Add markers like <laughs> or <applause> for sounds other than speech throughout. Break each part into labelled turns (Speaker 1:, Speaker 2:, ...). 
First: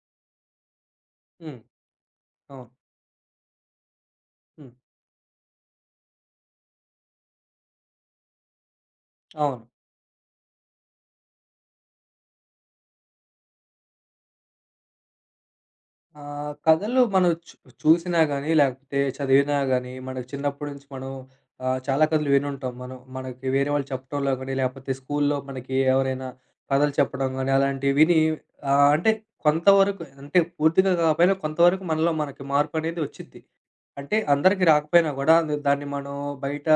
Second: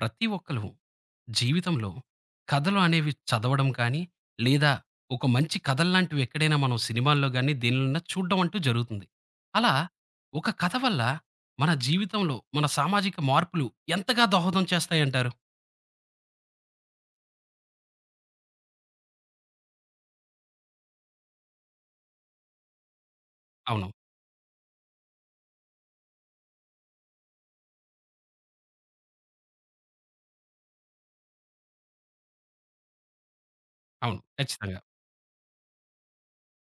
Speaker 1: ప్రతి ఒక్కళ్ళు
Speaker 2: హ్మ్.
Speaker 1: జీవితంలో
Speaker 2: అవును.
Speaker 1: కథలు అనేవి చదవడం కానీ,
Speaker 2: హ్మ్.
Speaker 1: లేదా ఒక మంచి కథల్లాంటివి ఎక్కడైనా మనం సినిమాల్లో గాని, దేనిలోనైనా చూడడం అంటూ జరుగుతుంది.
Speaker 2: అవును.
Speaker 1: అలా ఒక కథ వల్ల మన జీవితంలో, మన సామాజిక మార్పులు ఎంతగా దోహదం చేస్తాయంటారు?
Speaker 2: కథలు మనం చూసినా గాని, లేకపోతే చదివినా గాని, మనకు చిన్నప్పటి నుంచి మనం చాలా కథలు వినుంటాం. మనం మనకి వేరే వాళ్ళు
Speaker 1: అవును.
Speaker 2: చెప్పడంలో గాని, లేకపోతే స్కూల్లో మనకి ఎవరైనా కథలు చెప్పడం గాని, అలాంటివి విని, అంటే కొంతవరకు, అంటే పూర్తిగా కాకపోయినా కొంతవరకు మనలో మనకి మార్పనేది వచ్చిద్ది. అంటే
Speaker 1: అవును.
Speaker 2: అందరికీ
Speaker 1: ఖచ్చితంగా.
Speaker 2: రాకపోయినా గూడా, దాన్ని మనం బయట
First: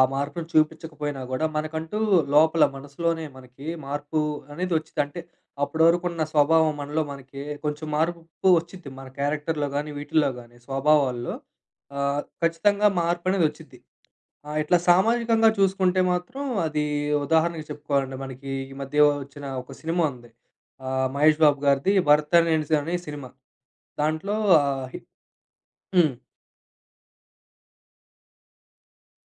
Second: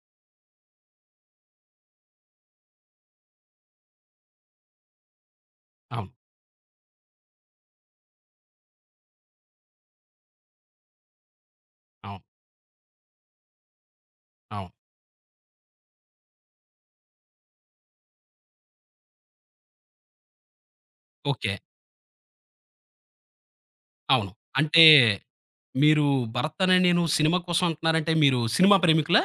Speaker 2: ఆ మార్పును చూపించకపోయినా గూడా, మనకంటూ లోపల మనసులోనే మనకి మార్పు అనేది వచ్చిద్ది. అంటే అప్పటి
Speaker 1: అవును.
Speaker 2: వరకున్న స్వభావం మనలో మనకి కొంచెం మార్పు వచ్చిద్ది. మన క్యారెక్టర్‌లో గాని, వీటిల్లో గాని, స్వభావాల్లో
Speaker 1: అవును.
Speaker 2: ఖచ్చితంగా మార్పనేది వచ్చిద్ది.
Speaker 1: అవును.
Speaker 2: ఇట్లా సామాజికంగా చూసుకుంటే మాత్రం అది ఉదాహరణకి చెప్పుకోవాలండి. మనకి ఈ మధ్య వచ్చిన ఒక సినిమా ఉంది. మహేష్
Speaker 1: ఓకే.
Speaker 2: బాబు గారిది 'భరత్ అనే సి' అనే సినిమా.
Speaker 1: అవును.
Speaker 2: దాంట్లో
Speaker 1: అంటే మీరు
Speaker 2: హ్మ్.
Speaker 1: 'భరతనే నేను' సినిమా కోసం అంటున్నారంటే మీరు సినిమా ప్రేమికులా?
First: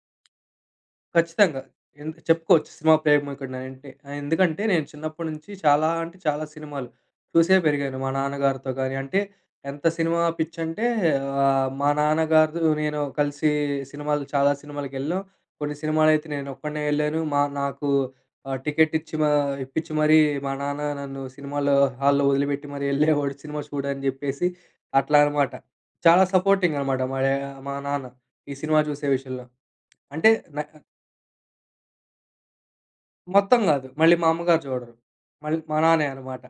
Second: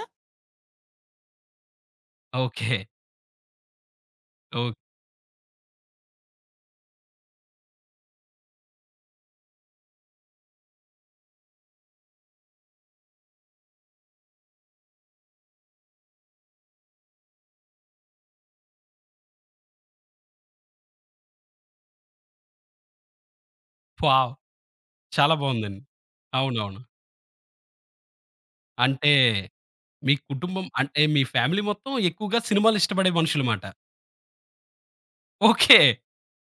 Speaker 2: ఖచ్చితంగా. ఎందు చెప్పుకోవచ్చు
Speaker 1: ఓకే.
Speaker 2: సినిమా ప్రేమికుడినంటే. ఎందుకంటే
Speaker 1: ఓహ్!
Speaker 2: నేను చిన్నప్పటి నుంచి చాలా, అంటే చాలా సినిమాలు చూసే పెరిగాను. మా నాన్నగారితో గాని, అంటే ఎంత సినిమా పిచ్చంటే మా నాన్నగారు నేను కలిసి సినిమాలు, చాలా సినిమాలకెళ్ళాం. కొన్ని సినిమాలైతే నేను ఒక్కడినే ఎళ్ళాను. మా నాకు టికెట్ ఇచ్చి మా ఇప్పించి మరీ మా నాన్న నన్ను సినిమాలో హాల్‌లో వదిలిపెట్టి మరి ఎళ్ళేవాడు సినిమా చూడని
Speaker 1: వావ్!
Speaker 2: జెప్పేసి, అట్లా
Speaker 1: చాలా
Speaker 2: అనమాట.
Speaker 1: బావుందండి.
Speaker 2: చాలా సపోర్టింగ్
Speaker 1: అవునవును.
Speaker 2: అనమాట మా మా నాన్న ఈ సినిమా చూసే
Speaker 1: అంటే
Speaker 2: విషయంలో.
Speaker 1: మీ
Speaker 2: అంటే న
Speaker 1: కుటుంబం అంటే మీ ఫ్యామిలీ మొత్తం ఎక్కువగా సినిమాలు ఇష్టపడే మనుషులు
Speaker 2: మొత్తం
Speaker 1: మాట.
Speaker 2: గాదు. మళ్ళీ మా అమ్మగారు చూడరు. మళ్ళీ మా
Speaker 1: ఓకే.
Speaker 2: నాన్నే అనమాట.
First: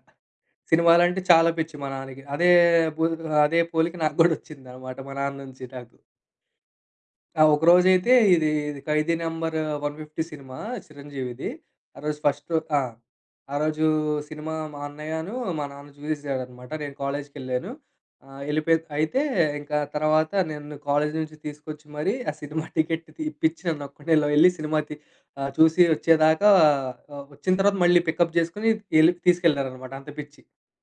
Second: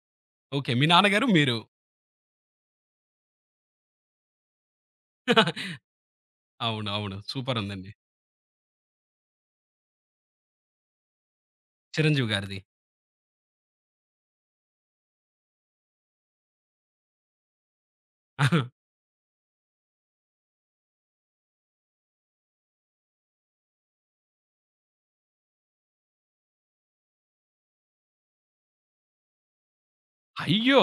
Speaker 1: ఓకే. మీ
Speaker 2: సినిమాలంటే
Speaker 1: నాన్నగారు,
Speaker 2: చాలా
Speaker 1: మీరు.
Speaker 2: పిచ్చి మా నాన్నకి. అదే బు అదే పోలిక నాకు గూడా వచ్చిందనమాట మా నాన్న నుంచి నాకు.
Speaker 1: అవును. అవును.
Speaker 2: ఆ!
Speaker 1: సూపర్ ఉందండి.
Speaker 2: ఒకరోజైతే ఇది 'ఖైదీ నంబర్ 150' సినిమా చిరంజీవిది. ఆ రోజు
Speaker 1: 'చిరంజీవి'
Speaker 2: ఫస్ట్
Speaker 1: గారిది.
Speaker 2: ఆ! ఆ రోజు సినిమా మా అన్నయ్యను, మా నాన్న చూసేసాడనమాట. నేను కాలేజ్‌కెళ్ళాను. ఎళ్ళిపోయి, అయితే ఇంకా తర్వాత నన్ను కాలేజ్ నుంచి తీసుకొచ్చి మరీ ఆ సినిమా టికెట్ ఇప్పిచ్చి నన్నొక్కడినే లో ఎళ్లి చూసి వచ్చేదాకా, వచ్చిన తర్వాత మళ్ళీ పికప్ జేసుకొని ఎళ్ళి తీసుకెళ్లారనమాట. అంత పిచ్చి.
Speaker 1: అయ్యో!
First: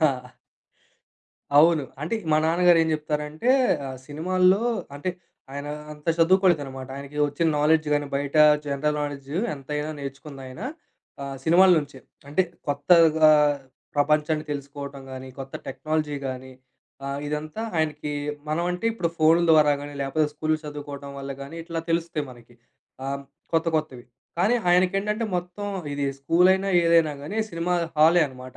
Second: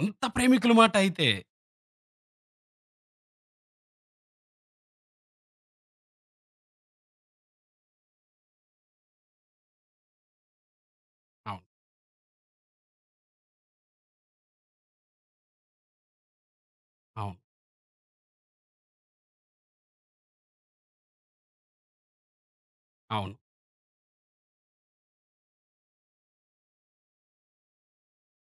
Speaker 2: ఆ!
Speaker 1: ప్రేమికుల మాట అయితే.
Speaker 2: అవును. అంటే మా నాన్నగారు ఏం జెప్తారంటే, సినిమాల్లో, అంటే ఆయన అంత చదువుకోలేదనమాట. ఆయనకి వచ్చిన నాలెడ్జ్ గాని, బయట జనరల్ నాలెడ్జ్ ఎంతైనా నేర్చుకుందాయన
Speaker 1: అవును.
Speaker 2: సినిమాల నుంచే. అంటే కొత్తగా ప్రపంచాన్ని తెలుసుకోవటం గాని, కొత్త టెక్నాలజీ గాని,
Speaker 1: అవును.
Speaker 2: ఇదంతా ఆయనకి మనమంటే ఇప్పుడు ఫోన్‌ల ద్వారా గాని, లేపోతే స్కూల్‌లో చదువుకోవడం వల్ల గాని ఇట్లా తెలుస్తాయి మనకి. ఆహ్,
Speaker 1: అవును.
Speaker 2: కొత్త కొత్తవి. కానీ ఆయనకేంటంటే మొత్తం ఇది స్కూలైనా ఏదైనా గాని సినిమా హాలే అనమాట.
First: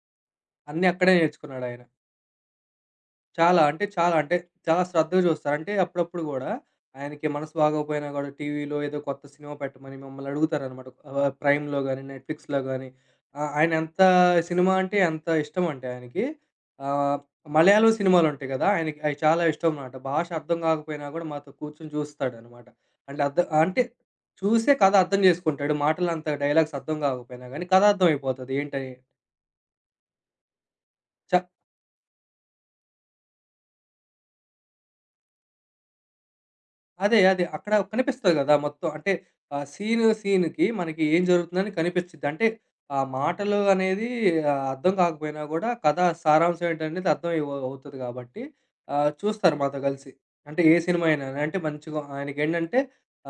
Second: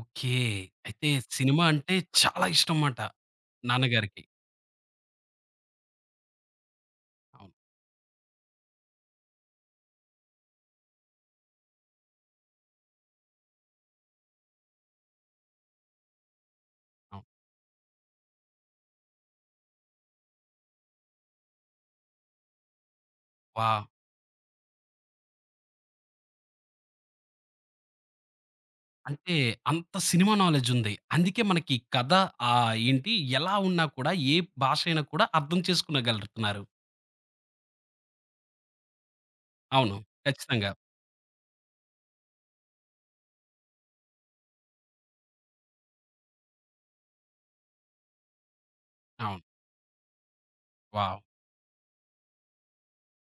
Speaker 1: ఓకే.
Speaker 2: అన్నీ
Speaker 1: అయితే
Speaker 2: అక్కడే
Speaker 1: సినిమా
Speaker 2: నేర్చుకున్నాడాయన.
Speaker 1: అంటే చాలా ఇష్టం మాట
Speaker 2: చాలా. అంటే చాలా.
Speaker 1: నాన్నగారికి.
Speaker 2: అంటే చాలా శ్రద్ధగా చూస్తారు. అంటే అప్పుడప్పుడు గూడా ఆయనకి మనసు
Speaker 1: అవును.
Speaker 2: బాగోకపోయినా గూడా టీవీలో ఏదో కొత్త సినిమా పెట్టమని మిమ్మల్ని అడుగుతారనమాట. ప్రైమ్‌లో గాని, నెట్‌ఫ్లిక్స్‌లో గాని, ఆయన ఎంత సినిమా అంటే ఎంత ఇష్టమంటే ఆయనకి, ఆహ్,
Speaker 1: అవును.
Speaker 2: మలయాళం సినిమాలుంటాయి గదా! ఆయనకి అయి చాలా ఇష్టమనమాట. భాష అర్థం గాకపోయినా గూడా మాతో కూర్చొని చూస్తాడనమాట. అంటే అర్థ అంటే
Speaker 1: వావ్!
Speaker 2: చూసే కథ అర్థం జేసుకుంటాడు. మాటలంత డైలాగ్స్ అర్థం గాకపోయినా గానీ కథ అర్థమైపోతది ఏంటని.
Speaker 1: అంటే అంత సినిమా నాలెడ్జ్ ఉంది.
Speaker 2: చ
Speaker 1: అందుకే మనకి కథ ఏంటి ఎలా ఉన్నా కూడా ఏ భాష అయినా కూడా అర్థం చేసుకునగలుగుతున్నారు.
Speaker 2: అదే. అదే. అక్కడ కనిపిస్తది గదా! మొత్తం. అంటే
Speaker 1: అవును.
Speaker 2: సీను సీనుకి
Speaker 1: ఖచ్చితంగా.
Speaker 2: మనకి ఏం జరుగుతుందని కనిపిచ్చిద్ది. అంటే ఆ మాటలు అనేది అర్థం కాకపోయినా గూడా కథ సారాంశం ఏంటనేది అర్థం అవుతది గాబట్టి,
Speaker 1: అవును.
Speaker 2: చూస్తారు మాతో గలిసి. అంటే ఏ సినిమా
Speaker 1: వావ్!
Speaker 2: అయినా‌నే. అంటే మంచిగా ఆయనకేంటంటే,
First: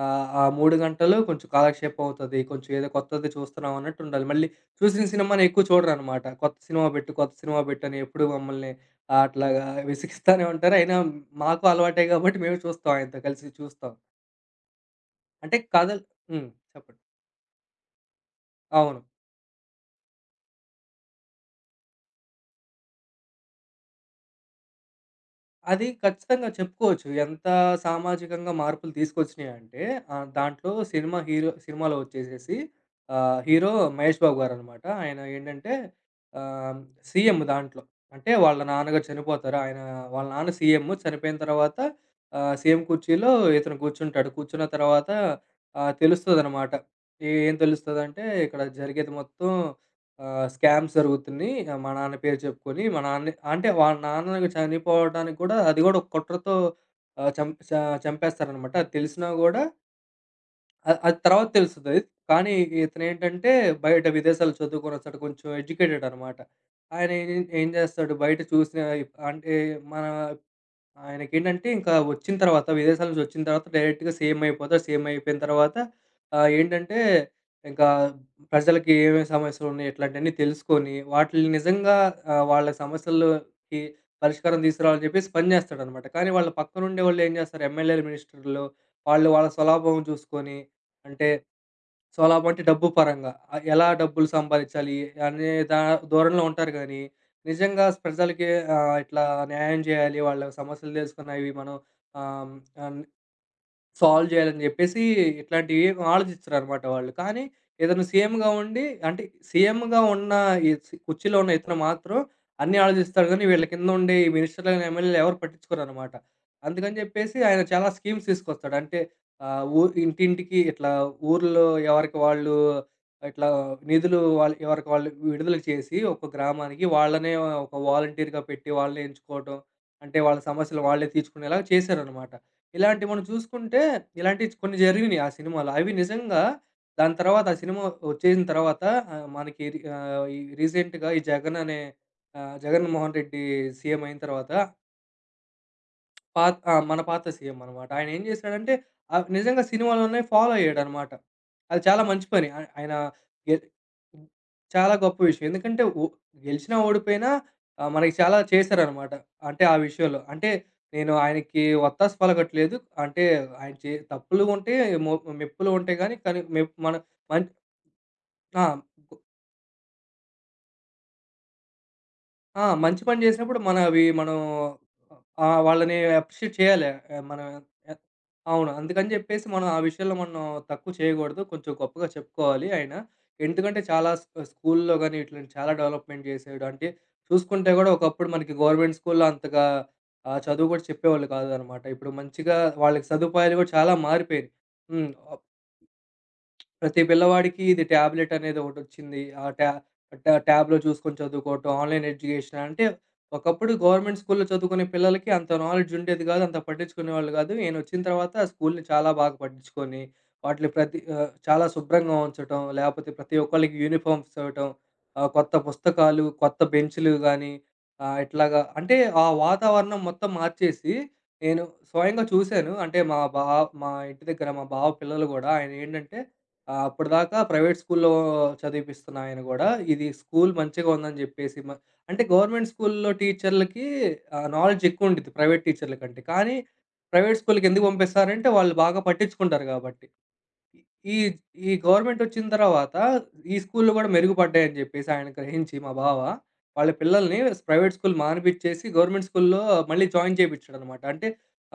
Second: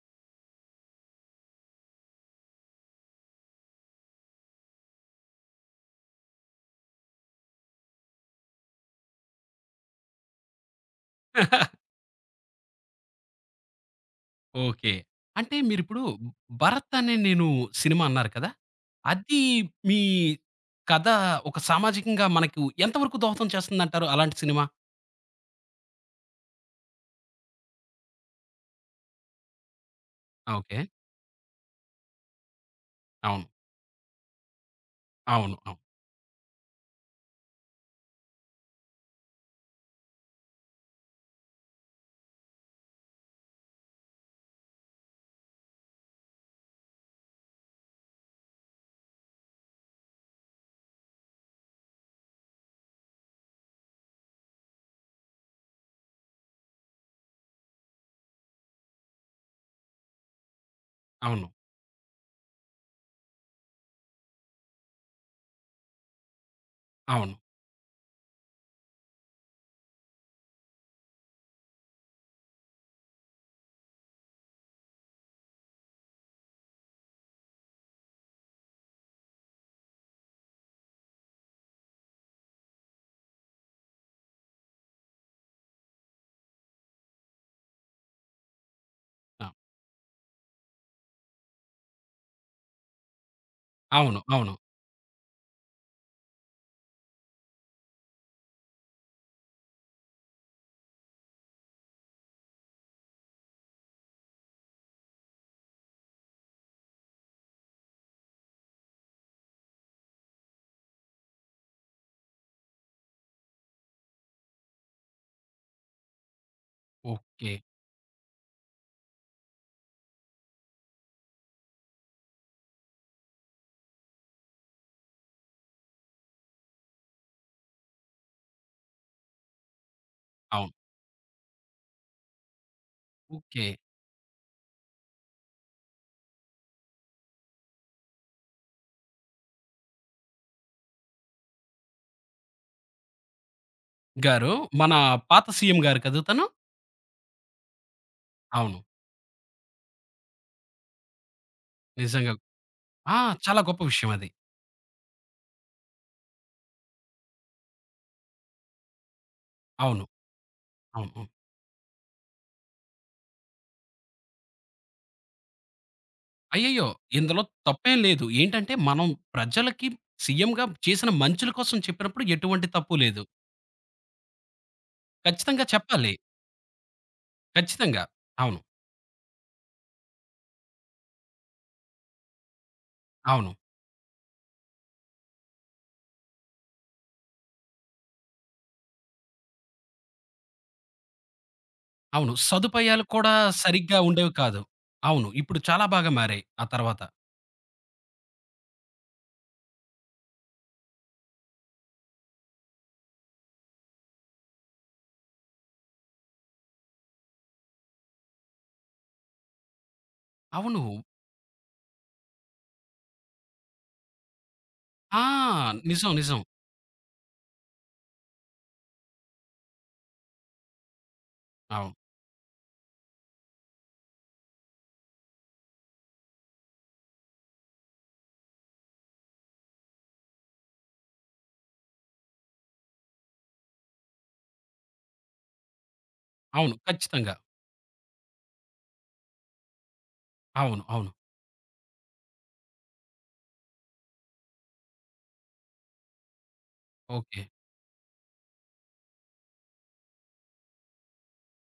Speaker 2: ఆ 3 గంటలు కొంచెం కాలక్షేపం అవుతది. కొంచెం ఏదో కొత్తది చూస్తున్నాం అన్నట్టుండాలి. మళ్ళీ చూసిన సినిమాని ఎక్కువ చూడరనమాట. కొత్త సినిమా బెట్టు, కొత్త సినిమా బెట్టని ఎప్పుడు మమ్మల్ని అట్లాగా విసిగిస్తానే ఉంటారు. అయినా మాకు అలవాటే గాబట్టి మేము చూస్తాం, ఆయనతో కలిసి చూస్తాం.
Speaker 1: ఓకే.
Speaker 2: అంటే
Speaker 1: అంటే
Speaker 2: కథలు
Speaker 1: మీరిప్పుడు
Speaker 2: హ్మ్.
Speaker 1: 'భరత్'
Speaker 2: చెప్పండి.
Speaker 1: అనే నేను సినిమా అన్నారు కదా!
Speaker 2: అవును.
Speaker 1: అది మీ కథ ఒక సామాజికంగా మనకు ఎంత వరకు దోహదం చేస్తుందంటారు అలాంటి సినిమా?
Speaker 2: అది ఖచ్చితంగా చెప్పుకోవచ్చు. ఎంత సామాజికంగా మార్పులు తీసుకొచ్చినాయంటే,
Speaker 1: ఆ!
Speaker 2: దాంట్లో
Speaker 1: ఓకే.
Speaker 2: సినిమా హీరో సినిమాలో వచ్చేసేసి,
Speaker 1: అవును.
Speaker 2: హీరో 'మహేష్ బాబు' గారనమాట. ఆయన
Speaker 1: అవును.
Speaker 2: ఏంటంటే,
Speaker 1: అవును.
Speaker 2: ఆహ్, సీఎం దాంట్లో. అంటే వాళ్ళ నాన్నగారు చనిపోతారు. ఆయన వాళ్ళ నాన్న సీఎం చనిపోయిన తర్వాత, సీఎం కుర్చీలో ఇతను కూర్చుంటాడు. కూర్చున్న తర్వాత తెలుస్తదనమాట. ఏం తెలుస్తదంటే ఇక్కడ జరిగేది మొత్తం స్కామ్స్ జరుగుతున్నాయి. మా నాన్న పేరు చెప్పుకొని, మా నాన్నే, అంటే వాళ్ళ నాన్న చనిపోవడానికి కూడా అది కూడా ఒక కుట్రతో ఆహ్, చం చ చంపేస్తారనమాట. అది తెలిసినా గూడా, అది
Speaker 1: అవును.
Speaker 2: తర్వాత తెలుస్తది. కానీ ఇతనేంటంటే బయట విదేశాల్లో చదువుకొని వస్తాడు. కొంచెం ఎడ్యుకేటెడ్ అనమాట. ఆయన
Speaker 1: అవును.
Speaker 2: ఏం ఏం చేస్తాడు బయట చూసిన, అంటే మన ఆయనకేంటంటే ఇంకా వచ్చిన తర్వాత, విదేశాల నుంచి వచ్చిన తర్వాత డైరెక్ట్‌గా సీఎం అయిపోతారు. సీఎం అయిపోయిన తర్వాత, ఏంటంటే ఇంకా ప్రజలకి ఏమేమి సమస్యలున్నాయి ఇట్లాంటివన్నీ తెలుసుకొని వాటిల్ని నిజంగా, వాళ్ళ సమస్యల్లోకి పరిష్కారం తీసుకురావాలని చెప్పేసి పని చేస్తాడనమాట. కానీ వాళ్ళ పక్కనుండే వాళ్ళేం చేస్తారు ఎమ్మెల్యేలు, మినిస్టర్‌లు, వాళ్ళు
Speaker 1: ఆ!
Speaker 2: వాళ్ళ స్వలాభం చూసుకొని, అంటే సో, అలా వంటి డబ్బు పరంగా, ఎలా
Speaker 1: అవును.
Speaker 2: డబ్బులు
Speaker 1: అవును.
Speaker 2: సంపాదించాలి అనే ధోరణిలో ఉంటారు గానీ, నిజంగా ప్రజలకి ఇట్లా న్యాయం జేయాలి, వాళ్ళ సమస్యలు దెలుసుకొని అవి మనం ఆహ్, అన్ సాల్వ్ జేయాలని జెప్పేసి ఇట్లాంటివి ఆలోచిచ్చరనమాట వాళ్ళు. కానీ ఇతను సీఎంగా ఉండి, అంటే సీఎంగా ఉన్న ఈ సి కుర్చీలో ఉన్న ఇతను మాత్రం అన్నీ ఆలోచిస్తాడు గానీ, వీళ్ళ కింద ఉండే ఈ మినిస్టర్‌లని, ఎమ్మెల్యేలు ఎవరు పట్టించుకోరనమాట. అందుకని జెప్పేసి
Speaker 1: ఓకే.
Speaker 2: ఆయన చాలా స్కీమ్స్ తీసుకొస్తాడు. అంటే ఆహ్, ఊ ఇంటింటికి ఇట్లా, ఊర్లో ఎవరికి వాళ్ళు ఇట్లా నిధులు వాళ్ళు ఎవరికి వాళ్ళు విడుదల చేసి ఒక గ్రామానికి వాళ్ళనే ఒక వాలంటీర్‌గా పెట్టి వాళ్ళనే ఎంచుకోవటం. అంటే వాళ్ళ
Speaker 1: అవును.
Speaker 2: సమస్యలు వాళ్ళే తీర్చుకునేలాగా చేశారనమాట. ఇలాంటివి మనం
Speaker 1: ఓకే.
Speaker 2: చూసుకుంటే, ఇలాంటివి కొన్ని జరిగినియి ఆ సినిమాలో. అవి నిజంగా, దాని తర్వాత ఆ సినిమా వచ్చేసిన తర్వాత, ఆహ్, మనకి రి ఆహ్, ఈ రీసెంట్‌గా ఈ జగన్ అనే, జగన్‌మోహన్ రెడ్డి సీఎం అయిన తర్వాత
Speaker 1: గారు మన పాత సీఎం గారు కదా తను?
Speaker 2: పాత, ఆ! మన పాత సీఎం అనమాట. ఆయనేం జేసాడంటే,
Speaker 1: అవును.
Speaker 2: నిజంగా సినిమాలోనే ఫాలో అయ్యాడనమాట. అది చాలా మంచి
Speaker 1: నిజంగా.
Speaker 2: పని. ఆయన
Speaker 1: ఆ!
Speaker 2: గె
Speaker 1: చాలా గొప్ప విషయం అది.
Speaker 2: చాలా గొప్ప విషయం. ఎందుకంటే గెలిచినా, ఓడిపోయినా మనకి చాలా చేశారనమాట. అంటే ఆ
Speaker 1: అవును.
Speaker 2: విషయంలో. అంటే నేను
Speaker 1: అవును.
Speaker 2: ఆయనకి వత్తాసు పలకట్లేదు. అంటే ఆయన చే తప్పులు ఉంటే, మొ మెప్పులు ఉంటాయి గానీ, కానీ మెప్
Speaker 1: అయ్యయ్యో!
Speaker 2: మన
Speaker 1: ఇందులో
Speaker 2: మన్
Speaker 1: తప్పేం లేదు.
Speaker 2: ఆ!
Speaker 1: ఏంటంటే మనం ప్రజలకి సీఎంగా చేసిన మంచుల కోసం చెప్పినప్పుడు
Speaker 2: ఆ!
Speaker 1: ఎటువంటి తప్పు
Speaker 2: మంచి పని
Speaker 1: లేదు.
Speaker 2: జేసినప్పుడు మనవి మనం,
Speaker 1: ఖచ్చితంగా
Speaker 2: వాళ్ళని
Speaker 1: చెప్పాలి.
Speaker 2: అప్రిషియేట్ చేయాలి. ఆహ్, మనం ఎత్
Speaker 1: ఖచ్చితంగా. అవును.
Speaker 2: అవును. అందుకని జెప్పేసి మనం ఆ విషయంలో మనం తక్కువ చేయగూడదు. కొంచెం గొప్పగా చెప్పుకోవాలి ఆయన.
Speaker 1: అవును.
Speaker 2: ఎందుకంటే చాలా స్కూల్‌లో గాని ఇట్లాంటి చాలా డెవలప్‌మెంట్ జేసాడు. అంటే చూసుకుంటే గూడా ఒకప్పుడు మనకి గవర్నమెంట్ స్కూల్‌లో అంతగా చదువు గూడా చెప్పేవాళ్ళు కాదనమాట. ఇప్పుడు
Speaker 1: అవును.
Speaker 2: మంచిగా
Speaker 1: సదుపాయాలు
Speaker 2: వాళ్ళకి
Speaker 1: కూడా
Speaker 2: సదుపాయాలు గూడా చాలా
Speaker 1: సరిగ్గా ఉండేవి
Speaker 2: మారిపోయాయి.
Speaker 1: కాదు.
Speaker 2: హ్మ్.
Speaker 1: అవును. ఇప్పుడు చాలా బాగా మారాయి ఆ తర్వాత.
Speaker 2: ప్రతి పిల్లవాడికి ఇది టాబ్లెట్ అనేది ఒకటొచ్చింది. ఆ ట్యా ట్యా ట్యాబ్‌లో చూసుకొని చదువుకోవటం, ఆన్‌లైన్ ఎడ్యుకేషన్. అంటే ఒకప్పుడు గవర్నమెంట్ స్కూల్‌లో చదువుకునే పిల్లలకి అంత నాలెడ్జ్ ఉండేది కాదు. అంత పట్టించుకునేవాళ్ళు కాదు. నేనొచ్చిన తర్వాత స్కూల్‌ని చాలా బాగా పట్టించుకొని, వాటిని
Speaker 1: అవును.
Speaker 2: ప్రతి చాలా శుభ్రంగా ఉంచటం, లేపోతే ప్రతి ఒక్కళ్ళకి యూనిఫార్మ్స్ ఇవ్వటం,
Speaker 1: ఆ!
Speaker 2: కొత్త
Speaker 1: నిజం.
Speaker 2: పుస్తకాలు,
Speaker 1: నిజం.
Speaker 2: కొత్త బెంచ్‌లు గానీ, ఇట్లాగా, అంటే ఆ వాతావరణం మొత్తం మార్చేసి, నేను
Speaker 1: అవును.
Speaker 2: స్వయంగా చూసాను. అంటే మా ఇంటి దగ్గర మా బావ పిల్లలు గూడా ఆయనేంటంటే ఆ! అప్పటిదాకా ప్రైవేట్ స్కూల్‌లో చదివిపిస్తున్న ఆయన గూడా, ఇది స్కూల్ మంచిగా ఉందని జెప్పేసి అంటే గవర్నమెంట్ స్కూల్‌లో టీచర్లకి నాలెడ్జ్ ఎక్కువుండిద్ది ప్రైవేట్ టీచర్ల కంటే. కానీ
Speaker 1: అవును. ఖచ్చితంగా.
Speaker 2: ప్రైవేట్ స్కూల్‌కి ఎందుకు పంపిస్తారంటే, వాళ్ళు బాగా పట్టించుకుంటారు గాబట్టి.
Speaker 1: అవును. అవును.
Speaker 2: ఈ ఈ గవర్నమెంట్ ఒచ్చిన తర్వాత ఈ స్కూల్‌లు గూడా మెరుగుపడ్డాయని జెప్పేసి ఆయన గ్రహించి మా బావ, వాళ్ళ పిల్లల్ని
Speaker 1: ఓకే.
Speaker 2: ప్రైవేట్ స్కూల్ మానిపిచ్చేసి గవర్నమెంట్ స్కూల్‌లో మళ్ళీ జాయిన్ చేపిచ్చాడనమాట. అంటే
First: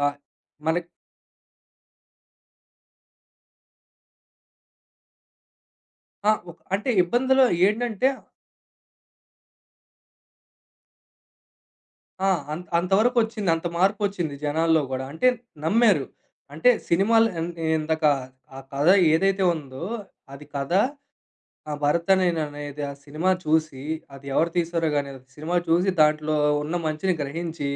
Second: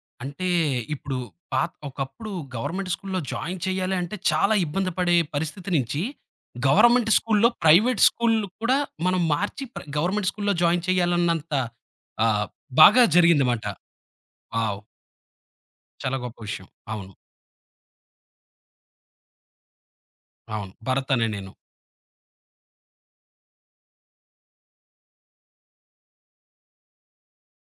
Speaker 2: ఆహ్,
Speaker 1: అంటే
Speaker 2: మనకి
Speaker 1: ఇప్పుడు పాత ఒకప్పుడు గవర్నమెంట్ స్కూల్‌లో జాయిన్ చేయాలి అంటే చాలా ఇబ్బంది పడే పరిస్థితి నుంచి,
Speaker 2: ఆ! ఒక, అంటే
Speaker 1: గవర్నమెంట్
Speaker 2: ఇబ్బందులు
Speaker 1: స్కూల్‌లో ప్రైవేట్
Speaker 2: ఏంటంటే
Speaker 1: స్కూల్ కూడా మనం మార్చి గవర్నమెంట్ స్కూల్‌లో జాయిన్ చేయాలన్నంత
Speaker 2: ఆ!
Speaker 1: ఆహ్,
Speaker 2: అంత
Speaker 1: బాగా
Speaker 2: అంతవరకొచ్చింది.
Speaker 1: జరిగిందమాట.
Speaker 2: అంత మార్పొచ్చింది జనాల్లో
Speaker 1: వావ్!
Speaker 2: గూడా. అంటే నమ్మారు.
Speaker 1: చాలా గొప్ప విషయం.
Speaker 2: అంటే
Speaker 1: అవును.
Speaker 2: సినిమాలు, నేనిందాక ఆ కథ ఏదైతే ఉందో అది కథ
Speaker 1: అవును. 'భరత్ అనే నేను.'
Speaker 2: ఆ 'భరత్ అనే అనేది' ఆ సినిమా చూసి, అది ఎవరు తీశారో గాని, అది సినిమా చూసి దాంట్లో ఉన్న మంచిని గ్రహించి,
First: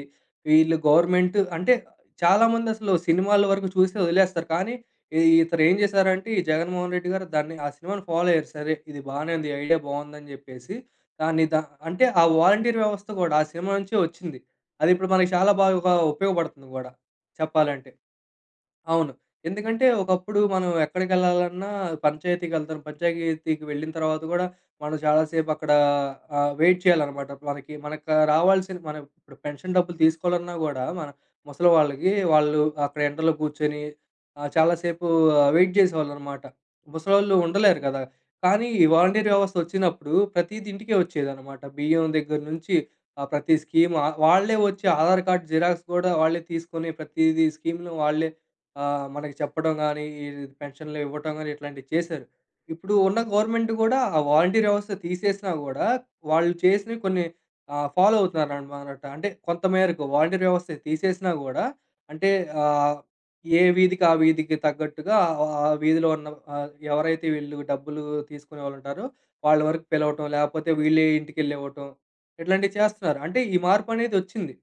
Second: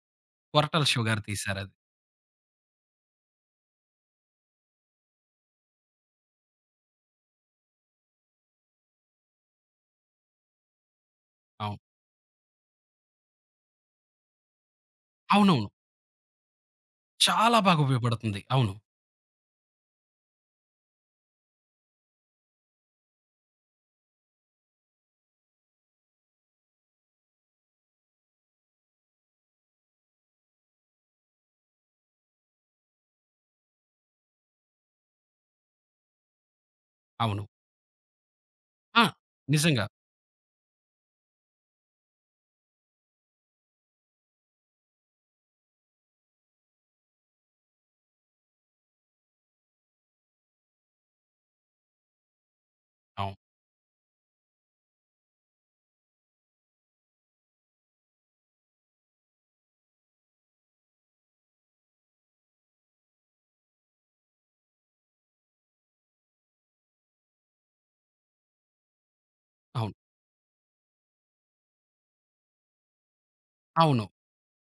Speaker 2: వీళ్ళు
Speaker 1: కొరటాల శివ గారు
Speaker 2: గవర్నమెంట్, అంటే
Speaker 1: తీశారది.
Speaker 2: చాలామందసలు సినిమాల వరకు చూసి వదిలేస్తారు. కానీ, ఈ ఇతరు ఏం చేశారంటే, ఈ 'జగన్‌మోహన్ రెడ్డి' గారు దాన్ని ఆ సినిమాని ఫాలో అయ్యారు. సరే, ఇది బానే ఉంది. ఐడియా బావుందని చెప్పేసి, దాన్ని ద
Speaker 1: అవును.
Speaker 2: అంటే ఆ వాలంటీర్ వ్యవస్థ కూడా ఆ సినిమా నుంచే వచ్చింది. అదిప్పుడు మనకి చాలా
Speaker 1: అవునవును.
Speaker 2: బాగా ఉపయోగపడుతుంది గూడా
Speaker 1: చాలా బాగా
Speaker 2: చెప్పాలంటే.
Speaker 1: ఉపయోగపడుతుంది. అవును.
Speaker 2: అవును. ఎందుకంటే ఒకప్పుడు మనం ఎక్కడికెళ్ళాలన్నా పంచాయతీకెళ్తాం. పంచాయతీకి వెళ్తాం, పంచాయతీకి వెళ్ళిన తర్వాత గూడా మనం చాలా సేపు అక్కడ వెయిట్ చేయాలనమాట. మనకి మనకు రావాల్సిన, మనం ఇప్పుడు పెన్షన్ డబ్బులు తీసుకోవాలన్నా గూడా మన ముసలి వాళ్ళకి వాళ్ళు అక్కడ ఎండలో కూర్చొని చాలా సేపు వెయిట్ చేసేవాళ్ళనమాట. ముసలోళ్ళు
Speaker 1: అవును.
Speaker 2: ఉండలేరు కదా! కానీ ఈ
Speaker 1: ఆ!
Speaker 2: వాలంటీర్ వ్యవస్థ
Speaker 1: నిజంగా.
Speaker 2: వచ్చినప్పుడు ప్రతీది ఇంటికే వచ్చేదనమాట. బియ్యం దగ్గర నుంచి ప్రతి స్కీమ్, వాళ్ళే వచ్చి ఆధార్ కార్డ్ జిరాక్స్ గూడా వాళ్ళే తీసుకొని ప్రతీది స్కీమ్‌ను వాళ్ళే మనకి చెప్పడం గాని, ఈ పెన్షన్‌లు ఇవ్వటం గాని ఇట్లాంటివి చేశారు. ఇప్పుడు ఉన్న
Speaker 1: అవును.
Speaker 2: గవర్నమెంట్ గూడా ఆ వాలంటీర్ వ్యవస్థ తీసేసినా గూడా, వాళ్ళు చేసినవి కొన్ని ఫాలో అవుతున్నారనమాట. అంటే కొంత మేరకు వాలంటీర్ వ్యవస్థ తీసేసినా గూడా, అంటే ఆహ్, ఏ వీధికి, ఆ వీధికి తగ్గట్టుగా ఆ ఆ వీధిలో ఉన్న ఎవరైతే వీళ్ళు డబ్బులు తీసుకునేవాళ్ళుంటారో, వాళ్ళ వరకు
Speaker 1: అవును.
Speaker 2: పిలవటం, లేపోతే వీళ్ళే ఇంటికెళ్ళి ఇవ్వటం, ఇట్లాంటివి చేస్తున్నారు. అంటే ఈ
Speaker 1: అవును.
Speaker 2: మార్పనేది ఒచ్చింది.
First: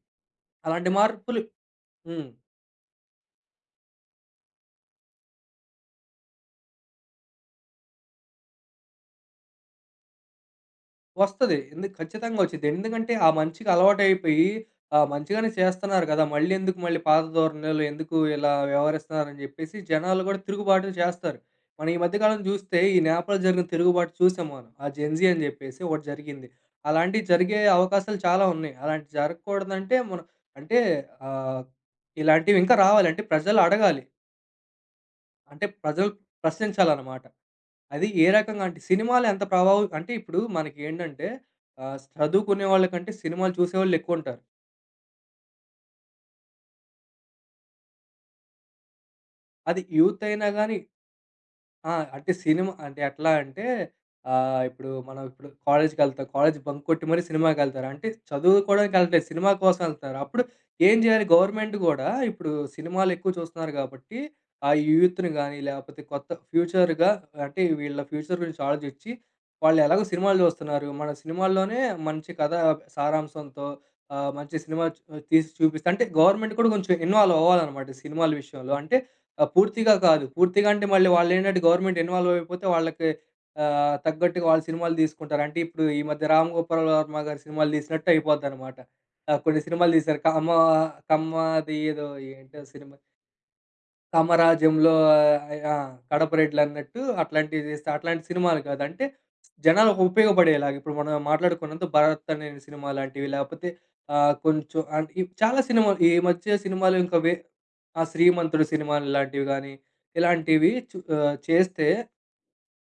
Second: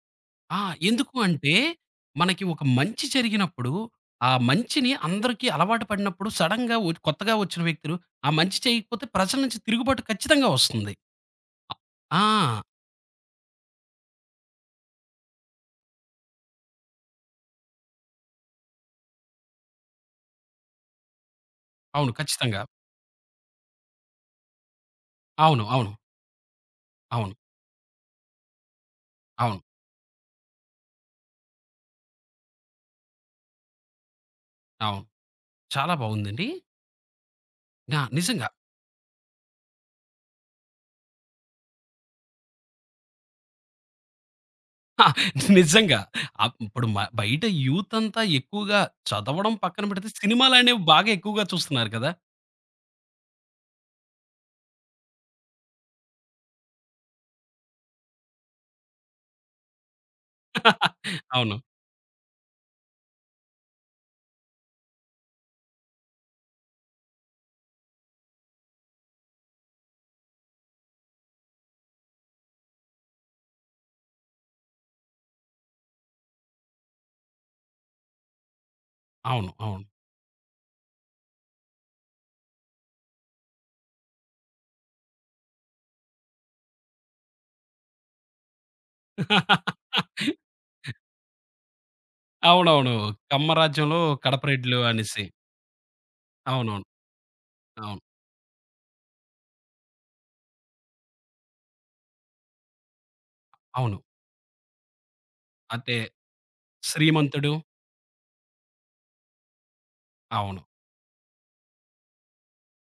Speaker 1: ఆ!
Speaker 2: అలాంటి
Speaker 1: ఎందుకు
Speaker 2: మార్పులు
Speaker 1: అంటే,
Speaker 2: హ్మ్.
Speaker 1: మనకి ఒక మంచి జరిగినప్పుడు, ఆ మంచిని అందరికీ అలవాటు పడినప్పుడు సడెన్‌గా కొత్తగా వచ్చిన వ్యక్తులు, ఆ మంచి చేయకపోతే ప్రజల నుంచి తిరుగుబాటు ఖచ్చితంగా వస్తుంది.
Speaker 2: వస్తది.
Speaker 1: అ ఆ!
Speaker 2: ఖచ్చితంగా వచ్చిద్ది. ఎందుకంటే, ఆ మంచికి అలవాటయిపోయి, మంచిగానే చేస్తున్నారు కదా! మళ్ళీ ఎందుకు, మళ్ళీ పాత ధోరణిలో ఎందుకు ఇలా వ్యవహరిస్తున్నారని జెప్పేసి జనాలు గూడా తిరుగుబాటు చేస్తారు. మనం ఈ
Speaker 1: అవును.
Speaker 2: మధ్య కాలం
Speaker 1: ఖచ్చితంగా.
Speaker 2: జూస్తే, ఈ నేపాల్లో జరిగిన తిరుగుబాటు చూసాం మనం. ఆ జెన్‌జీ అని
Speaker 1: అవును.
Speaker 2: జెప్పేసి
Speaker 1: అవును.
Speaker 2: ఒకటి జరిగింది. అలాంటివి
Speaker 1: అవును.
Speaker 2: జరిగే అవకాశాలు చాలా ఉన్నాయి. అలాంటివి
Speaker 1: అవును.
Speaker 2: జరగకూడదంటే, మనం, అంటే ఆహ్, ఇలాంటివి ఇంకా రావాలి. అంటే ప్రజలు అడగాలి.
Speaker 1: అవును.
Speaker 2: అంటే
Speaker 1: చాలా
Speaker 2: ప్రజలు
Speaker 1: బావుందండి.
Speaker 2: ప్రశ్నించాలన్నమాట.
Speaker 1: ఆ!
Speaker 2: అది ఏ
Speaker 1: నిజంగా.
Speaker 2: రకంగా అంటే సినిమాలు ఎంత ప్రభావం, అంటే ఇప్పుడు మనకేంటంటే చదువుకునే వాళ్ళకంటే సినిమాలు చూసేవాళ్ళెక్కువుంటారు.
Speaker 1: నిజంగా. ఇప్పుడు బయట యూత్ అంతా ఎక్కువగా చదవడం
Speaker 2: అది
Speaker 1: పక్కన పెడితే,
Speaker 2: యూత్ అయినా గాని,
Speaker 1: సినిమాలనేవి బాగా ఎక్కువగా చూస్తున్నారు
Speaker 2: ఆ!
Speaker 1: కదా!
Speaker 2: అంటే సినిమా అంటే ఎట్లా అంటే, ఇప్పుడు మనం ఇప్పుడు కాలేజ్‌కెళ్తాం. కాలేజ్ బంక్ కొట్టి మరీ సినిమాకెళ్తారు. అంటే చదువుకోవడానికి ఎళ్ళట్లేదు. సినిమా కోసం ఎళ్తున్నారు. అప్పుడు ఏం
Speaker 1: <laughs>
Speaker 2: జేయాలి,
Speaker 1: అవును.
Speaker 2: గవర్నమెంట్ గూడా ఇప్పుడు సినిమాలు ఎక్కువ చూస్తున్నారు గాబట్టి, ఆ యూత్‌ని గాని, లేపోతే కొత్త ఫ్యూచర్‌గా, అంటే వీళ్ళ ఫ్యూచర్ గురించి ఆలోచించి, వాళ్ళు ఎలాగో సినిమాలు జూస్తున్నారు. మన సినిమాల్లోనే మంచి కథ సారాంశంతో ఆహ్, మంచి సినిమా చ్ తీసి చూపిస్తే, అంటే గవర్నమెంట్ కూడా కొంచెం ఇన్వాల్వ్ అవ్వాలనమాట సినిమాల విషయంలో. అంటే ఆ!
Speaker 1: అవును. అవును.
Speaker 2: పూర్తిగా కాదు. పూర్తిగా, అంటే మళ్ళీ వాళ్ళేంటంటే గవర్నమెంట్ ఇన్వాల్వ్ అయిపోతే వాళ్ళకి తగ్గట్టుగా వాళ్ళు సినిమాలు తీసుకుంటారు. అంటే ఇప్పుడు ఈ మధ్య 'రామ్ గోపాల్ వర్మ' గారి సినిమాలు తీసినట్టు అయిపోద్దనమాట. కొన్ని సినిమాలు తీశారు.
Speaker 1: <laughs>
Speaker 2: కమ్మది' ఏదో ఏంటో
Speaker 1: అవునవును.
Speaker 2: సినిమా
Speaker 1: కమ్మరాజ్యంలో కడపరెడ్లు
Speaker 2: 'కామరాజంలో'
Speaker 1: అనేసి.
Speaker 2: ఆ! 'కడప
Speaker 1: అవునవును.
Speaker 2: రెడ్లన్నట్టు' అట్లాంటివి తీస్తే
Speaker 1: అవును.
Speaker 2: అట్లాంటి సినిమాలు కాదు. అంటే జనాలకు ఉపయోగపడేలాగా, ఇప్పుడు మనం మాట్లాడుకున్నంత 'భరత్' అనే సినిమా లాంటివి, లేపోతే
Speaker 1: అవును.
Speaker 2: కొంచెం, అంటే చాలా
Speaker 1: అంటే
Speaker 2: సినిమాలు ఈ మధ్య, సినిమాలు ఇంకా
Speaker 1: శ్రీమంతుడు.
Speaker 2: ఆ! 'శ్రీమంతుడు' సినిమాలు లాంటివి గానీ
Speaker 1: అవును.
Speaker 2: ఇలాంటివి చేస్తే,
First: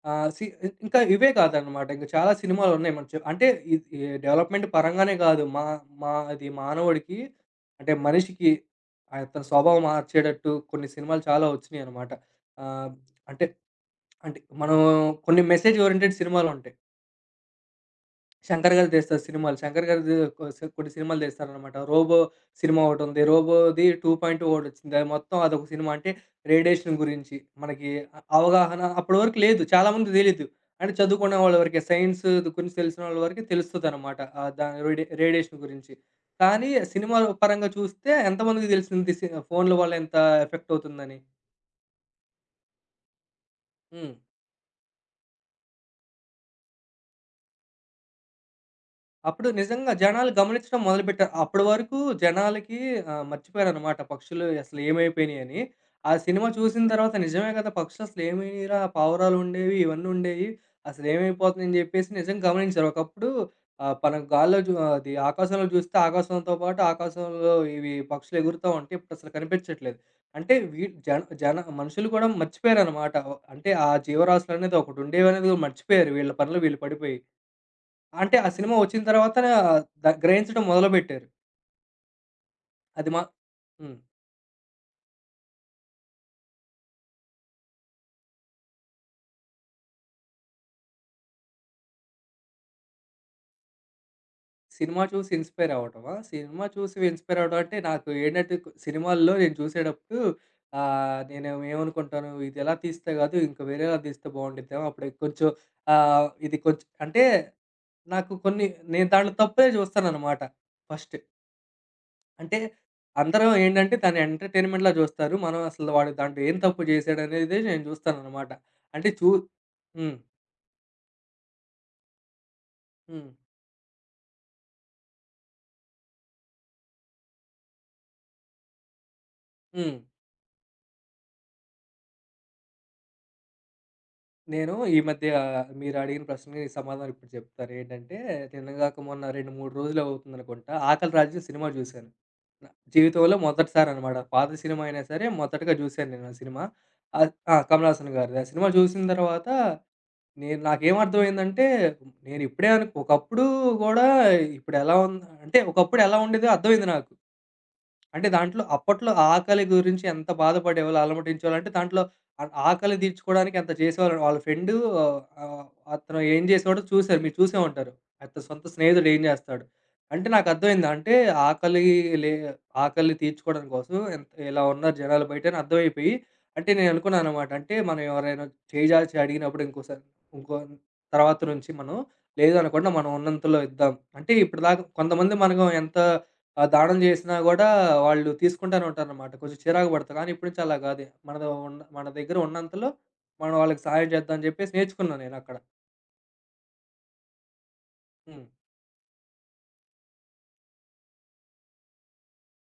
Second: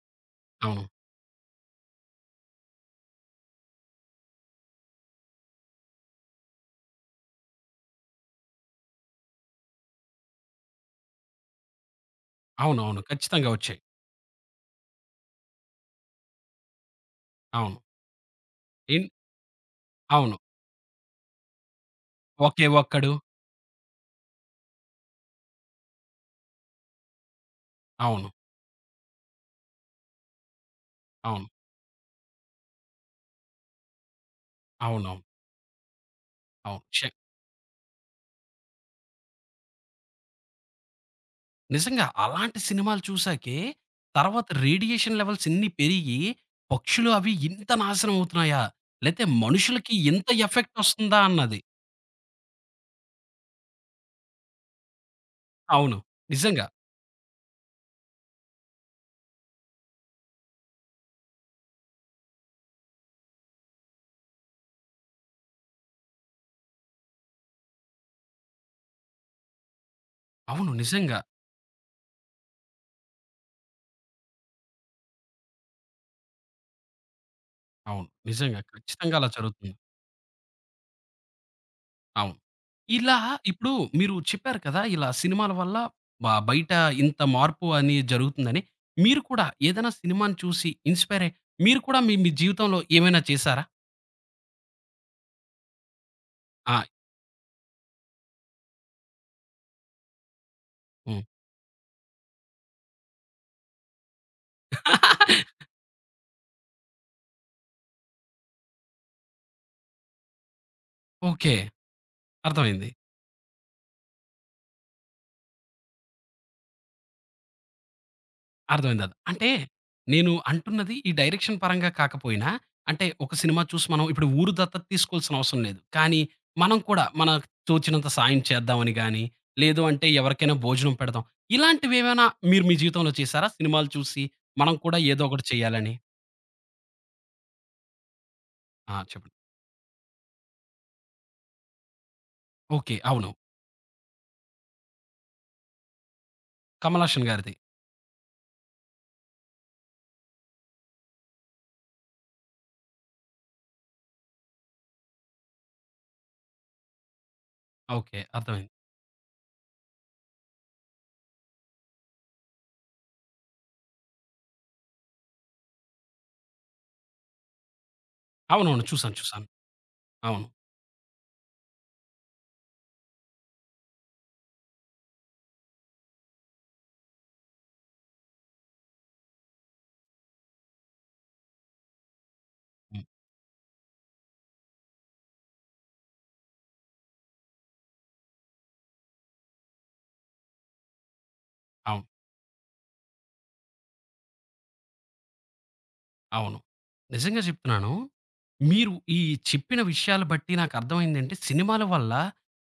Speaker 2: ఆ! సి ఇం
Speaker 1: అవును.
Speaker 2: ఇంకా ఇవే కాదనమాట. ఇంకా చాలా సినిమాలున్నాయి మనం అంటే ఇది ఈ డెవలప్‌మెంట్ పరంగానే కాదు. మా మా అది మానవుడికి, అంటే మనిషికి అతని స్వభావం మార్చేటట్టు కొన్ని సినిమాలు చాలా వచ్చినియనమాట. ఆహ్,
Speaker 1: అవునవును.
Speaker 2: అంటే
Speaker 1: ఖచ్చితంగా వచ్చాయి.
Speaker 2: అంటే మనం కొన్ని మెసేజ్ ఓరియెంటెడ్ సినిమాలుంటాయి.
Speaker 1: అవును.
Speaker 2: శంకర్ గారు
Speaker 1: ఇన్
Speaker 2: తెస్తారు సినిమాలు. శంకర్ గారు ది
Speaker 1: అవును.
Speaker 2: కొ సి కొన్ని సినిమాలు తెస్తారనమాట. 'రోబో'
Speaker 1: ఒకే
Speaker 2: సినిమా
Speaker 1: ఒక్కడు.
Speaker 2: ఒకటుంది. 'రోబో'ది 2.0 ఒకటొచ్చింది. అది మొత్తం అదొక సినిమా. అంటే రేడియేషన్ గురించి మనకి
Speaker 1: అవును.
Speaker 2: అవగాహన అప్పటి వరకు లేదు. చాలా మందికి తెలీదు. అంటే చదువుకునే
Speaker 1: అవును.
Speaker 2: వాళ్ళ వరకే, సైన్స్ గురించి తెలిసిన వాళ్ళ వరకే తెలుస్తదనమాట. ఆహ్, దాని రేడి
Speaker 1: అవునవును.
Speaker 2: రేడియేషన్ గురించి. కానీ
Speaker 1: అవును.
Speaker 2: సినిమాల పరంగా చూస్తే ఎంతమందికి తెలిసింది సి ఫోన్ల వల్ల ఎంత ఎఫెక్ట్ అవుతుందని.
Speaker 1: నిజంగా అలాంటి సినిమాలు చూసాకే
Speaker 2: హ్మ్.
Speaker 1: తర్వాత రేడియేషన్ లెవెల్స్ ఇన్ని పెరిగి పక్షులు అవి ఇంత నాశనం అవుతున్నాయా? లేతే
Speaker 2: అప్పుడు నిజంగా
Speaker 1: మనుషులకి ఇంత
Speaker 2: జనాలు
Speaker 1: ఎఫెక్ట్
Speaker 2: గమనించడం
Speaker 1: వస్తుందా
Speaker 2: మొదలుపెట్టారు.
Speaker 1: అన్నది.
Speaker 2: అప్పటి వరకు జనాలకి మర్చిపోయారనమాట పక్షులు అసలు ఏమైపోయినాయని.
Speaker 1: అవును.
Speaker 2: ఆ సినిమా
Speaker 1: నిజంగా.
Speaker 2: చూసిన తర్వాత నిజమే కదా! పక్షులు అసలు ఏమైనయిరా, పావురాలుండేవి, ఇవన్నీ ఉండేవి. అసలు ఏమైపోతుందని జెప్పేసి నిజంగా గమనించారు. ఒకప్పుడు ఆహ్, మనం గాల్లో జు అది ఆకాశంలో జూస్తే, ఆకాశంతో పాటు ఆకాశంలో ఇవి పక్షులు ఎగురుతా ఉంటే ఇప్పుడు అసలు కనిపించట్లేదు. అంటే
Speaker 1: అవును.
Speaker 2: వీ
Speaker 1: నిజంగా.
Speaker 2: జన జన మనుషులు కూడా మర్చిపోయారనమాట. అంటే ఆ జీవరాశులనేది ఒకటి ఉండేవనేది మర్చిపోయారు వీళ్ళ పనిలో వీళ్ళు పడిపోయి.
Speaker 1: అవును.
Speaker 2: అంటే ఆ
Speaker 1: నిజంగా.
Speaker 2: సినిమా వచ్చిన
Speaker 1: ఖచ్చితంగా అలా
Speaker 2: తర్వాత
Speaker 1: జరుగుతుంది.
Speaker 2: గ్రహించడం మొదలుపెట్టారు.
Speaker 1: అవును.
Speaker 2: అది
Speaker 1: ఇలా
Speaker 2: మా
Speaker 1: ఇప్పుడు
Speaker 2: హ్మ్.
Speaker 1: మీరు చెప్పారు కదా! ఇలా సినిమాల వల్ల బయట ఇంత మార్పు అని జరుగుతుందని. మీరు కూడా ఏదైనా సినిమాని చూసి ఇన్‌స్పైర్ అయ్యి మీరు కూడా మీ మీ జీవితంలో ఏమైనా చేసారా?
Speaker 2: సినిమా చూసి ఇన్‌స్పైర్ అవ్వటమా? సినిమా
Speaker 1: ఆ!
Speaker 2: చూసి ఇన్‌స్పైర్ అవ్వడం అంటే నాకు ఏంటంటే, కొ- సినిమాల్లో నేను చూసేటప్పుడు
Speaker 1: హ్మ్.
Speaker 2: నేను ఏమనుకుంటాను, ఇది ఎలా తీస్తే కాదు, ఇంకా వేరేలా తీస్తే బాగుండిద్దేమో అప్పుడు కొంచెం,
Speaker 1: <laughs>
Speaker 2: ఇది కొంచెం, అంటే నాకు కొన్ని, నేను దాంట్లో తప్పే చూస్తాననమాట ఫస్ట్.
Speaker 1: ఓకే.
Speaker 2: అంటే
Speaker 1: అర్థమైంది.
Speaker 2: అందరూ ఏంటంటే దాన్ని ఎంటర్‌టైన్‌మెంట్‌లా చూస్తారు. మనం అసలు వాడు దాంట్లో ఏం తప్పు చేసాడనేదే నేను చూస్తాననమాట. అంటే
Speaker 1: అర్థమైందది.
Speaker 2: చూ
Speaker 1: అంటే
Speaker 2: హ్మ్.
Speaker 1: నేను అంటున్నది ఈ డైరెక్షన్ పరంగా కాకపోయినా, అంటే
Speaker 2: హ్మ్.
Speaker 1: ఒక సినిమా చూసి మనం ఇప్పుడు ఊరు దత్తత తీసుకోవాల్సిన అవసరం లేదు. కానీ మనం కూడా మనకు తోచినంత సాయం చేద్దామని గాని, లేదు
Speaker 2: హ్మ్.
Speaker 1: అంటే ఎవరికైనా భోజనం పెడదాం. ఇలాంటివేమైనా మీరు మీ జీవితంలో చేశారా? సినిమాలు చూసి
Speaker 2: నేను
Speaker 1: మనం
Speaker 2: ఈ
Speaker 1: కూడా ఏదో
Speaker 2: మధ్య
Speaker 1: ఒకటి చేయాలని?
Speaker 2: మీరడిగిన ప్రశ్నకి సమాధానం ఇప్పుడు చెప్తాను. ఏంటంటే, నిన్నగాక
Speaker 1: ఆ!
Speaker 2: మొన్న
Speaker 1: చెప్పండి.
Speaker 2: 2, 3 రోజులు అవుతుందనుకుంటా 'ఆకలి రాజు' సినిమా చూశాను. నా
Speaker 1: ఓకే. అవును.
Speaker 2: జీవితంలో మొదటిసారనమాట. పాత సినిమా అయినా సరే మొదటగా చూశాను నేను ఆ సినిమా.
Speaker 1: 'కమల్ హాసన్'
Speaker 2: ఆహ్,
Speaker 1: గారిది.
Speaker 2: ఆ! కమల్ హాసన్ గారిది. ఆ సినిమా చూసిన తర్వాత నాకేమర్థమైందంటే, నేనిప్పుడే అను ఒకప్పుడు గూడా ఇప్పుడెలా ఉన్ అంటే ఒకప్పుడు ఎలా ఉండేదో అర్థమైంది నాకు.
Speaker 1: ఓకే.
Speaker 2: అంటే దాంట్లో
Speaker 1: అర్థమైంది.
Speaker 2: అప్పట్లో ఆకలి గురించి ఎంత బాధపడేవాళ్ళు, అలమటించేవాళ్ళంటే, దాంట్లో ఆకలి తీర్చుకోవడానికి ఎంత చేసేవాళ్ళు. వాళ్ళ ఫ్రెండు ఆహ్, అతను ఏం చేసేవాడో చూసారు. మీరు చూసే ఉంటారు. అతని సొంత
Speaker 1: అవునవును.
Speaker 2: స్నేహితుడు
Speaker 1: చూసాను.
Speaker 2: ఏం
Speaker 1: చూసాను.
Speaker 2: చేస్తాడు. అంటే
Speaker 1: అవును.
Speaker 2: నాకు అర్థమైంది. అంటే ఆకలి లే ఆకలిని తీర్చుకోవడం కోసం ఎంత ఇలా ఉన్నారు జనాలు బయట అని అర్థమైపోయి, అంటే నేను అనుకున్నాననమాట. అంటే మనం ఎవరైనా చేయి జాచి అడిగినప్పుడు ఇంకోసారి ఇంకో తర్వాత నుంచి మనం లేదనకుండా
Speaker 1: హ్మ్.
Speaker 2: మనం ఉన్నంతలో ఇద్దాం. అంటే ఇప్పటిదాకా కొంతమంది మనకు ఎంత ఆ దానం జేసినా గూడా, వాళ్ళు తీసుకుంటానే ఉంటారనమాట. కొంచెం చిరాకు పడతారు. కానీ ఇప్పటి నుంచి అలా గాదు. మనది ఉన్న, మన
Speaker 1: అవును.
Speaker 2: దగ్గర ఉన్నంతలో మనం వాళ్ళకి సహాయం చేద్దాం అని జెప్పేసి నేర్చుకున్నా నేనక్కడ.
Speaker 1: అవును. నిజంగా చెప్తున్నాను.
Speaker 2: హ్మ్.
Speaker 1: మీరు ఈ చెప్పిన విషయాలు బట్టి నాకర్థమైందేంటి, సినిమాల వల్ల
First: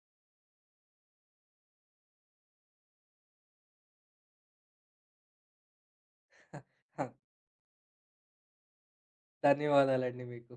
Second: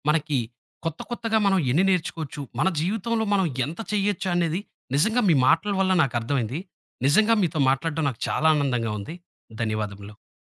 Speaker 1: మనకి కొత్త కొత్తగా మనం ఎన్ని నేర్చుకోవచ్చు, మన జీవితంలో మనం ఎంత చేయొచ్చు అనేది నిజంగా మీ మాటల వల్ల నాకర్థమైంది. నిజంగా మీతో మాట్లాడడం నాకు చాలా ఆనందంగా ఉంది. ధన్యవాదములు.
Speaker 2: ధన్యవాదాలండి మీకు.